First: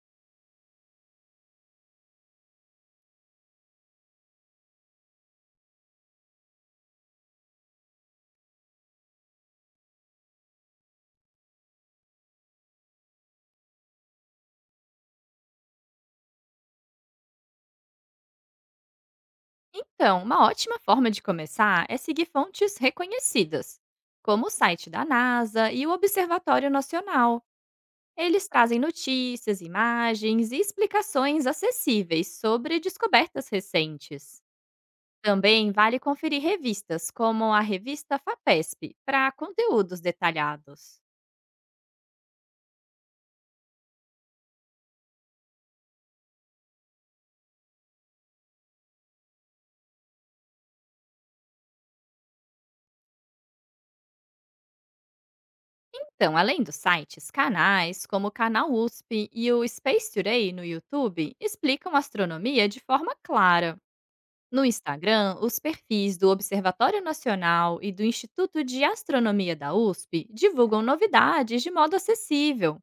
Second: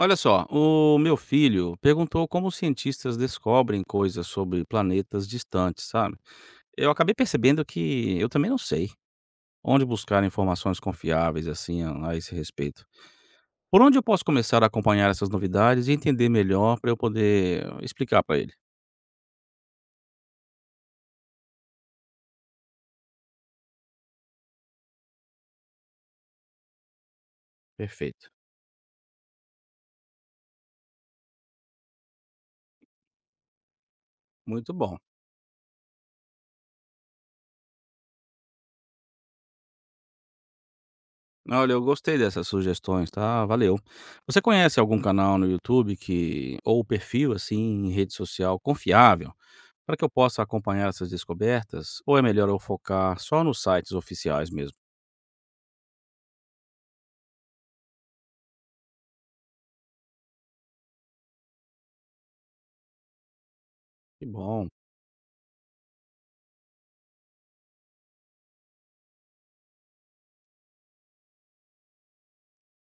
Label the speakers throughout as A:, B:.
A: Olha só, o meu filho perguntou como os cientistas descobrem coisas sobre planetas distantes, sabe? Eu acabei percebendo que eu também não sei onde buscar informações confiáveis assim a esse respeito. Por onde eu posso começar a acompanhar essas novidades e entender melhor para eu poder explicar para ele?
B: Então, uma ótima forma de começar é seguir fontes reconhecidas, como o site da NASA e o Observatório Nacional.
A: Perfeito.
B: Eles trazem notícias, imagens e explicações acessíveis sobre descobertas recentes.
A: Muito bom.
B: Também vale conferir revistas como a revista FAPESP para conteúdos detalhados.
A: Olha, eu gostei dessas sugestões, tá? Valeu. Você conhece algum canal no YouTube que ou perfil assim em rede social confiável para que eu possa acompanhar essas descobertas, ou é melhor eu focar só nos sites oficiais mesmo?
B: Então, além dos sites, canais como o canal USP e o Space Today no YouTube explicam astronomia de forma clara.
A: Que
B: No
A: bom,
B: Instagram, os perfis do Observatório Nacional e do Instituto de Astronomia da USP divulgam novidades de modo acessível.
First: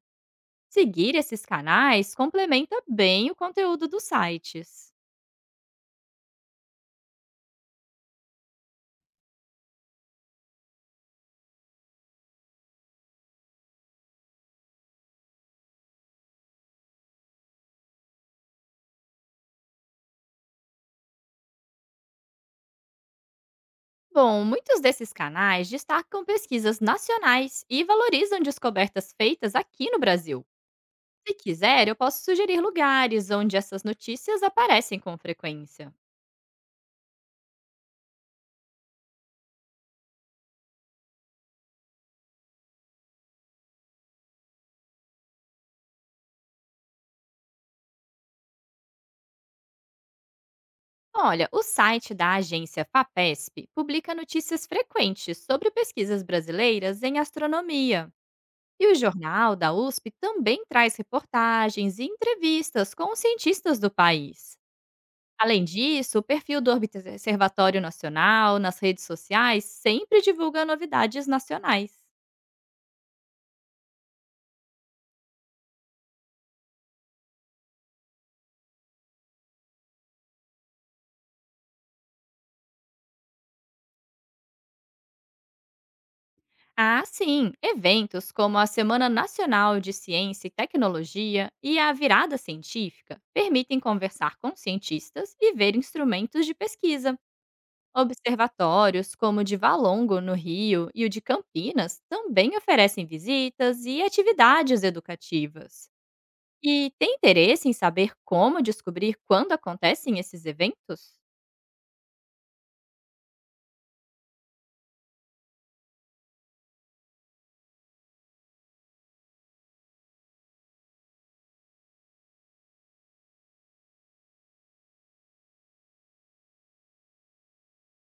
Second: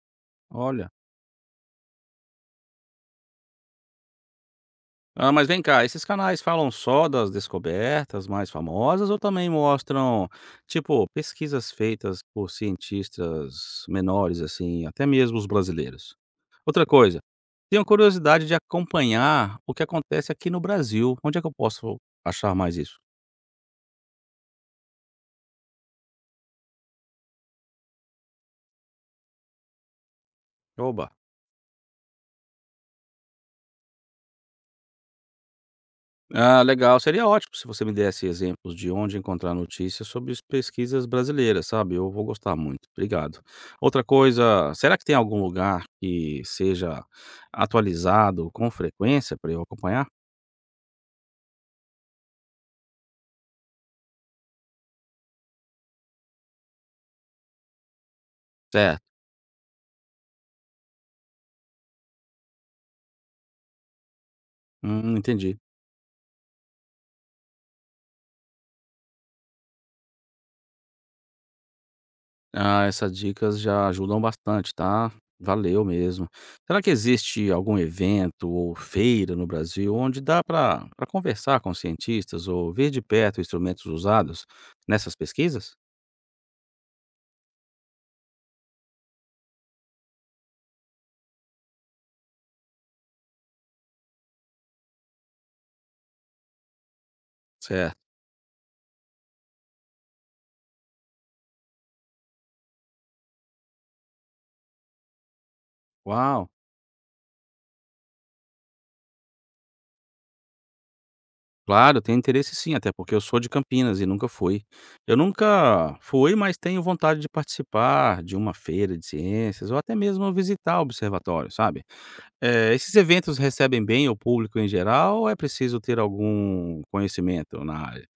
A: olha.
B: Seguir esses canais complementa bem o conteúdo dos sites.
A: Ah, mas vem cá, esses canais falam só das descobertas mais famosas ou também mostram, tipo, pesquisas feitas por cientistas menores, assim, até mesmo os brasileiros? Outra coisa, tenho curiosidade de acompanhar o que acontece aqui no Brasil. Onde é que eu posso achar mais isso?
B: Bom, muitos desses canais destacam pesquisas nacionais e valorizam descobertas feitas aqui no Brasil.
A: Oba!
B: Se quiser, eu posso sugerir lugares onde essas notícias aparecem com frequência.
A: Ah, legal. Seria ótimo se você me desse exemplos de onde encontrar notícias sobre as pesquisas brasileiras, sabe? Eu vou gostar muito. Obrigado. Outra coisa, será que tem algum lugar que seja atualizado com frequência para eu acompanhar?
B: Olha, o site da agência FAPESP publica notícias frequentes sobre pesquisas brasileiras em astronomia. E o
A: Certo.
B: jornal da USP também traz reportagens e entrevistas com os cientistas do país.
A: Entendi.
B: Além disso, o perfil do Observatório Nacional nas redes sociais sempre divulga novidades nacionais.
A: Ah, essas dicas já ajudam bastante, tá? Valeu mesmo. Será que existe algum evento ou feira no Brasil onde dá para conversar com cientistas ou ver de perto instrumentos usados nessas pesquisas?
B: Ah, sim! Eventos como a Semana Nacional de Ciência e Tecnologia e a Virada Científica permitem conversar com cientistas e ver instrumentos de pesquisa.
A: Certo.
B: Observatórios como o de Valongo, no Rio, e o de Campinas também oferecem visitas e atividades educativas.
A: Uau!
B: E tem interesse em saber como descobrir quando acontecem esses eventos?
A: Claro, tenho interesse sim, até porque eu sou de Campinas e nunca fui. Eu nunca fui, mas tenho vontade de participar de uma feira de ciências ou até mesmo visitar o observatório, sabe? Esses eventos recebem bem o público em geral ou é preciso ter algum conhecimento na área?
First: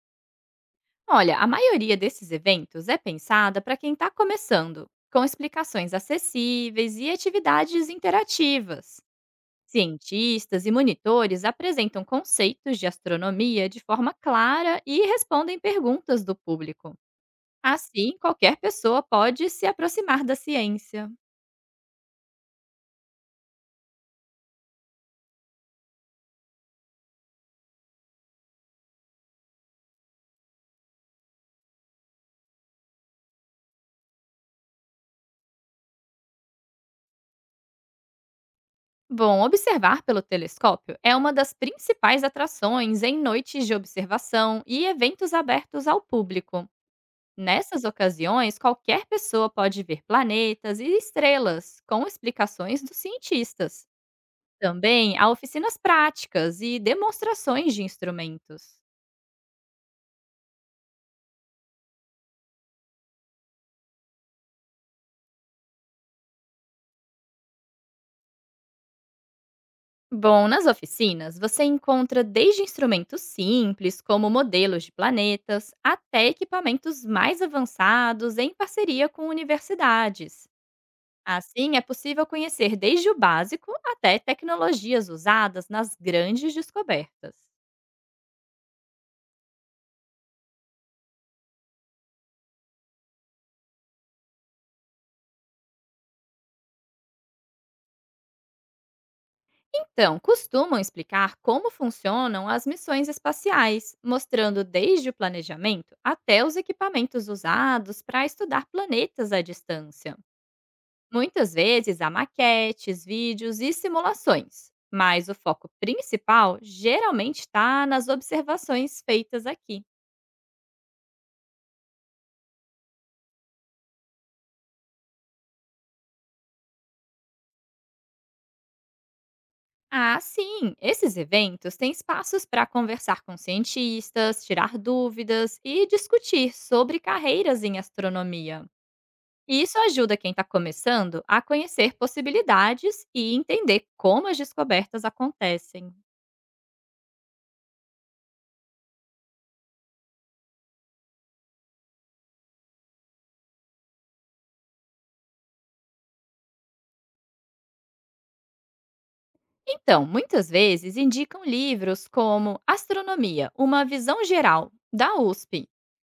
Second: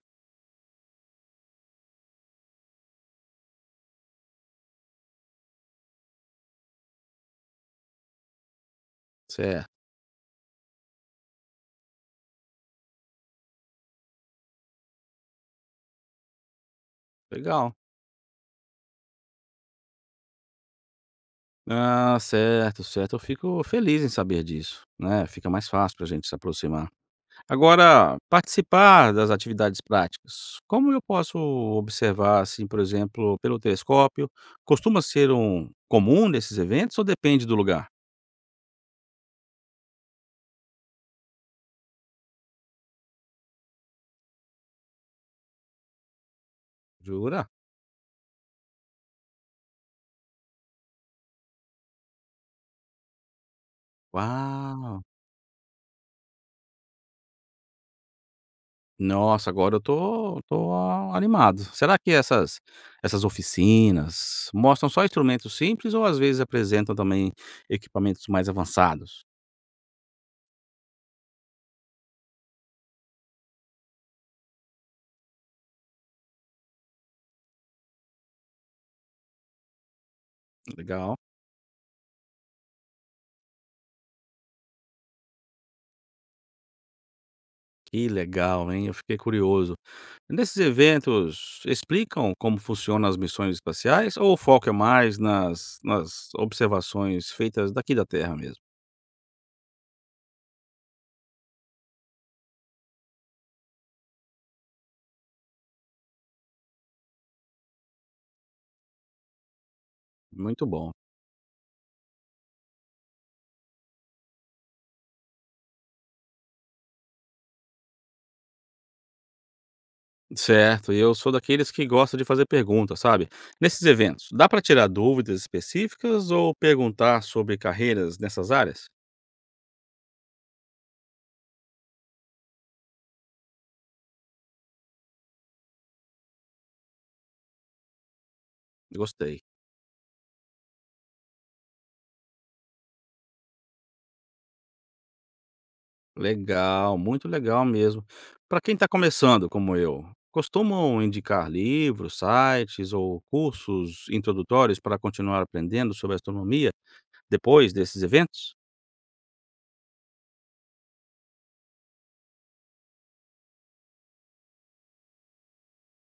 B: Olha, a maioria desses eventos é pensada para quem está começando, com explicações acessíveis e atividades interativas.
A: Certo,
B: Cientistas e monitores apresentam conceitos de astronomia de forma clara e respondem perguntas do público.
A: legal.
B: Assim, qualquer pessoa pode se aproximar da ciência.
A: Ah, certo, certo. Eu fico feliz em saber disso, né? Fica mais fácil pra gente se aproximar. Agora, participar das atividades práticas, como eu posso observar, assim, por exemplo, pelo telescópio? Costuma ser um comum nesses eventos ou depende do lugar?
B: Bom, observar pelo telescópio é uma das principais atrações em noites de observação e eventos abertos ao público.
A: Jura?
B: Nessas ocasiões, qualquer pessoa pode ver planetas e estrelas, com explicações dos cientistas.
A: Uau!
B: Também há oficinas práticas e demonstrações de instrumentos.
A: Nossa, agora eu tô animado. Será que essas oficinas mostram só instrumentos simples ou às vezes apresentam também equipamentos mais avançados?
B: Bom, nas oficinas você encontra desde instrumentos simples, como modelos de planetas, até equipamentos mais avançados em parceria com universidades.
A: Legal.
B: Assim, é possível conhecer desde o básico até tecnologias usadas nas grandes descobertas.
A: Que legal, hein? Eu fiquei curioso. Nesses eventos, explicam como funcionam as missões espaciais ou o foco é mais nas observações feitas daqui da Terra mesmo?
B: Então, costumam explicar como funcionam as missões espaciais, mostrando desde o planejamento até os equipamentos usados para estudar planetas à distância.
A: Muito bom.
B: Muitas vezes há maquetes, vídeos e simulações, mas o foco principal geralmente está nas observações feitas aqui.
A: Certo, e eu sou daqueles que gosta de fazer perguntas, sabe? Nesses eventos, dá para tirar dúvidas específicas ou perguntar sobre carreiras nessas áreas?
B: Ah, sim! Esses eventos têm espaços para conversar com cientistas, tirar dúvidas e discutir sobre carreiras em astronomia.
A: Gostei.
B: E isso ajuda quem está começando a conhecer possibilidades e entender como as descobertas acontecem.
A: Legal, muito legal mesmo. Para quem está começando, como eu, costumam indicar livros, sites ou cursos introdutórios para continuar aprendendo sobre astronomia depois desses eventos?
B: Então, muitas vezes indicam livros como Astronomia, uma visão geral, da USP,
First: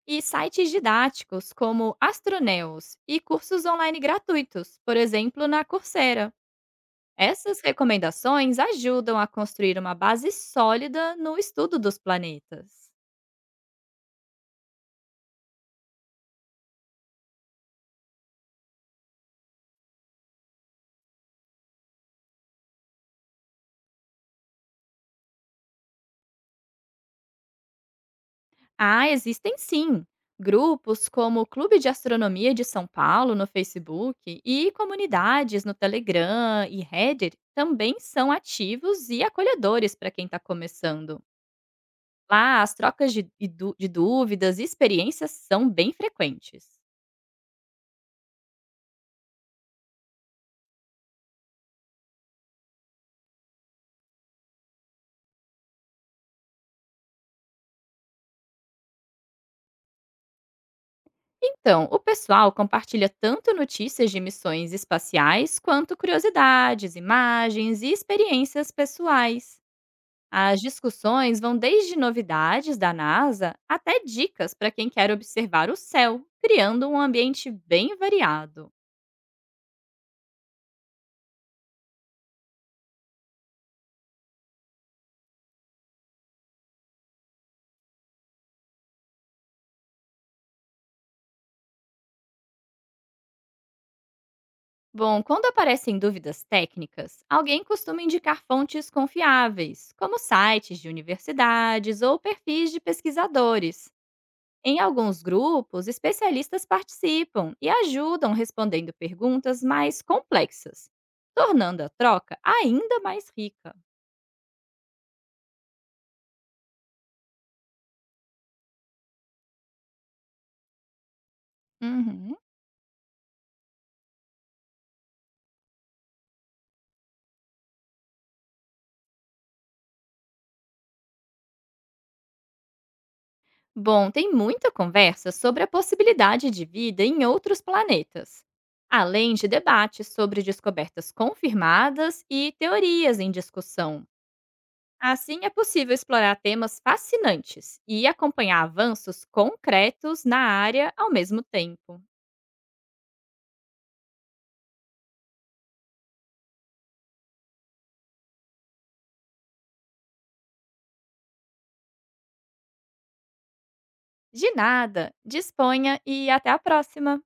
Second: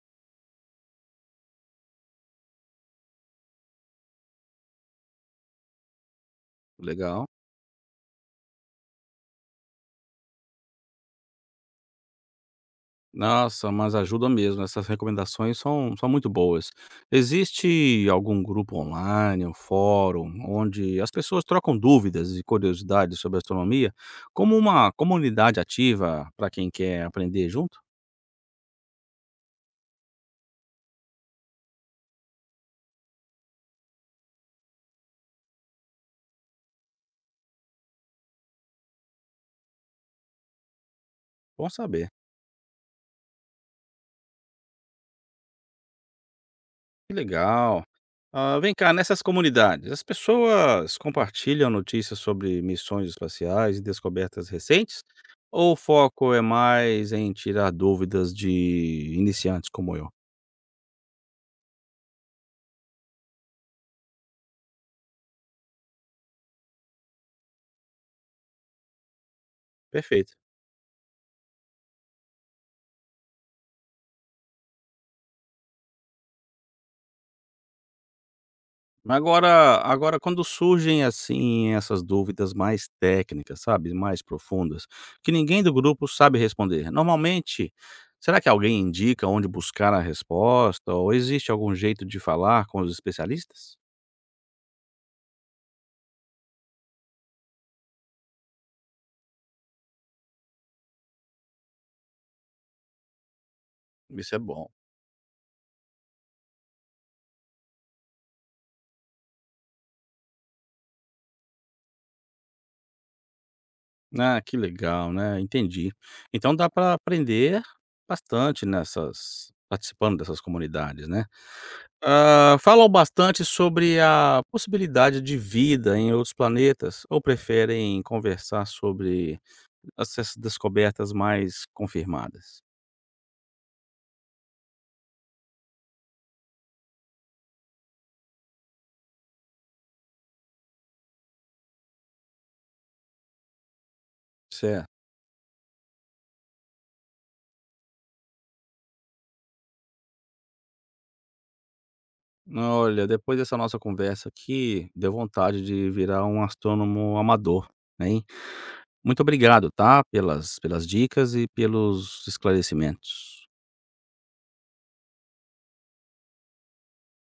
B: e sites didáticos como Astroneus e cursos online gratuitos, por exemplo, na Coursera.
A: Legal.
B: Essas recomendações ajudam a construir uma base sólida no estudo dos planetas.
A: Nossa, mas ajuda mesmo, essas recomendações são muito boas. Existe algum grupo online, um fórum, onde as pessoas trocam dúvidas e curiosidades sobre astronomia, como uma comunidade ativa para quem quer aprender junto?
B: Ah, existem sim. Grupos como o Clube de Astronomia de São Paulo no Facebook e comunidades no Telegram e Reddit também são ativos e acolhedores para quem está começando.
A: Bom saber.
B: Lá, as trocas de dúvidas e experiências são bem frequentes.
A: Que legal. Ah, vem cá, nessas comunidades, as pessoas compartilham notícias sobre missões espaciais e descobertas recentes? Ou o foco é mais em tirar dúvidas de iniciantes como eu?
B: Então, o pessoal compartilha tanto notícias de missões espaciais quanto curiosidades, imagens e experiências pessoais.
A: Perfeito.
B: As discussões vão desde novidades da NASA até dicas para quem quer observar o céu, criando um ambiente bem variado.
A: Agora quando surgem assim essas dúvidas mais técnicas, sabe, mais profundas, que ninguém do grupo sabe responder. Normalmente, será que alguém indica onde buscar a resposta ou existe algum jeito de falar com os especialistas?
B: Bom, quando aparecem dúvidas técnicas, alguém costuma indicar fontes confiáveis, como sites de universidades ou perfis de pesquisadores.
A: Isso é bom.
B: Em alguns grupos, especialistas participam e ajudam respondendo perguntas mais complexas, tornando a troca ainda mais rica.
A: Ah, que legal, né, entendi. Então dá para aprender bastante nessas participando dessas comunidades, né.
B: Uhum.
A: Hã, falam bastante sobre a possibilidade de vida em outros planetas ou preferem conversar sobre essas descobertas mais confirmadas?
B: Bom, tem muita conversa sobre a possibilidade de vida em outros planetas, além de debates sobre descobertas confirmadas e teorias em discussão.
A: Certo.
B: Assim, é possível explorar temas fascinantes e acompanhar avanços concretos na área ao mesmo tempo.
A: Olha, depois dessa nossa conversa aqui, deu vontade de virar um astrônomo amador, hein. Muito obrigado, tá, pelas dicas e pelos esclarecimentos.
B: De nada, disponha e até a próxima!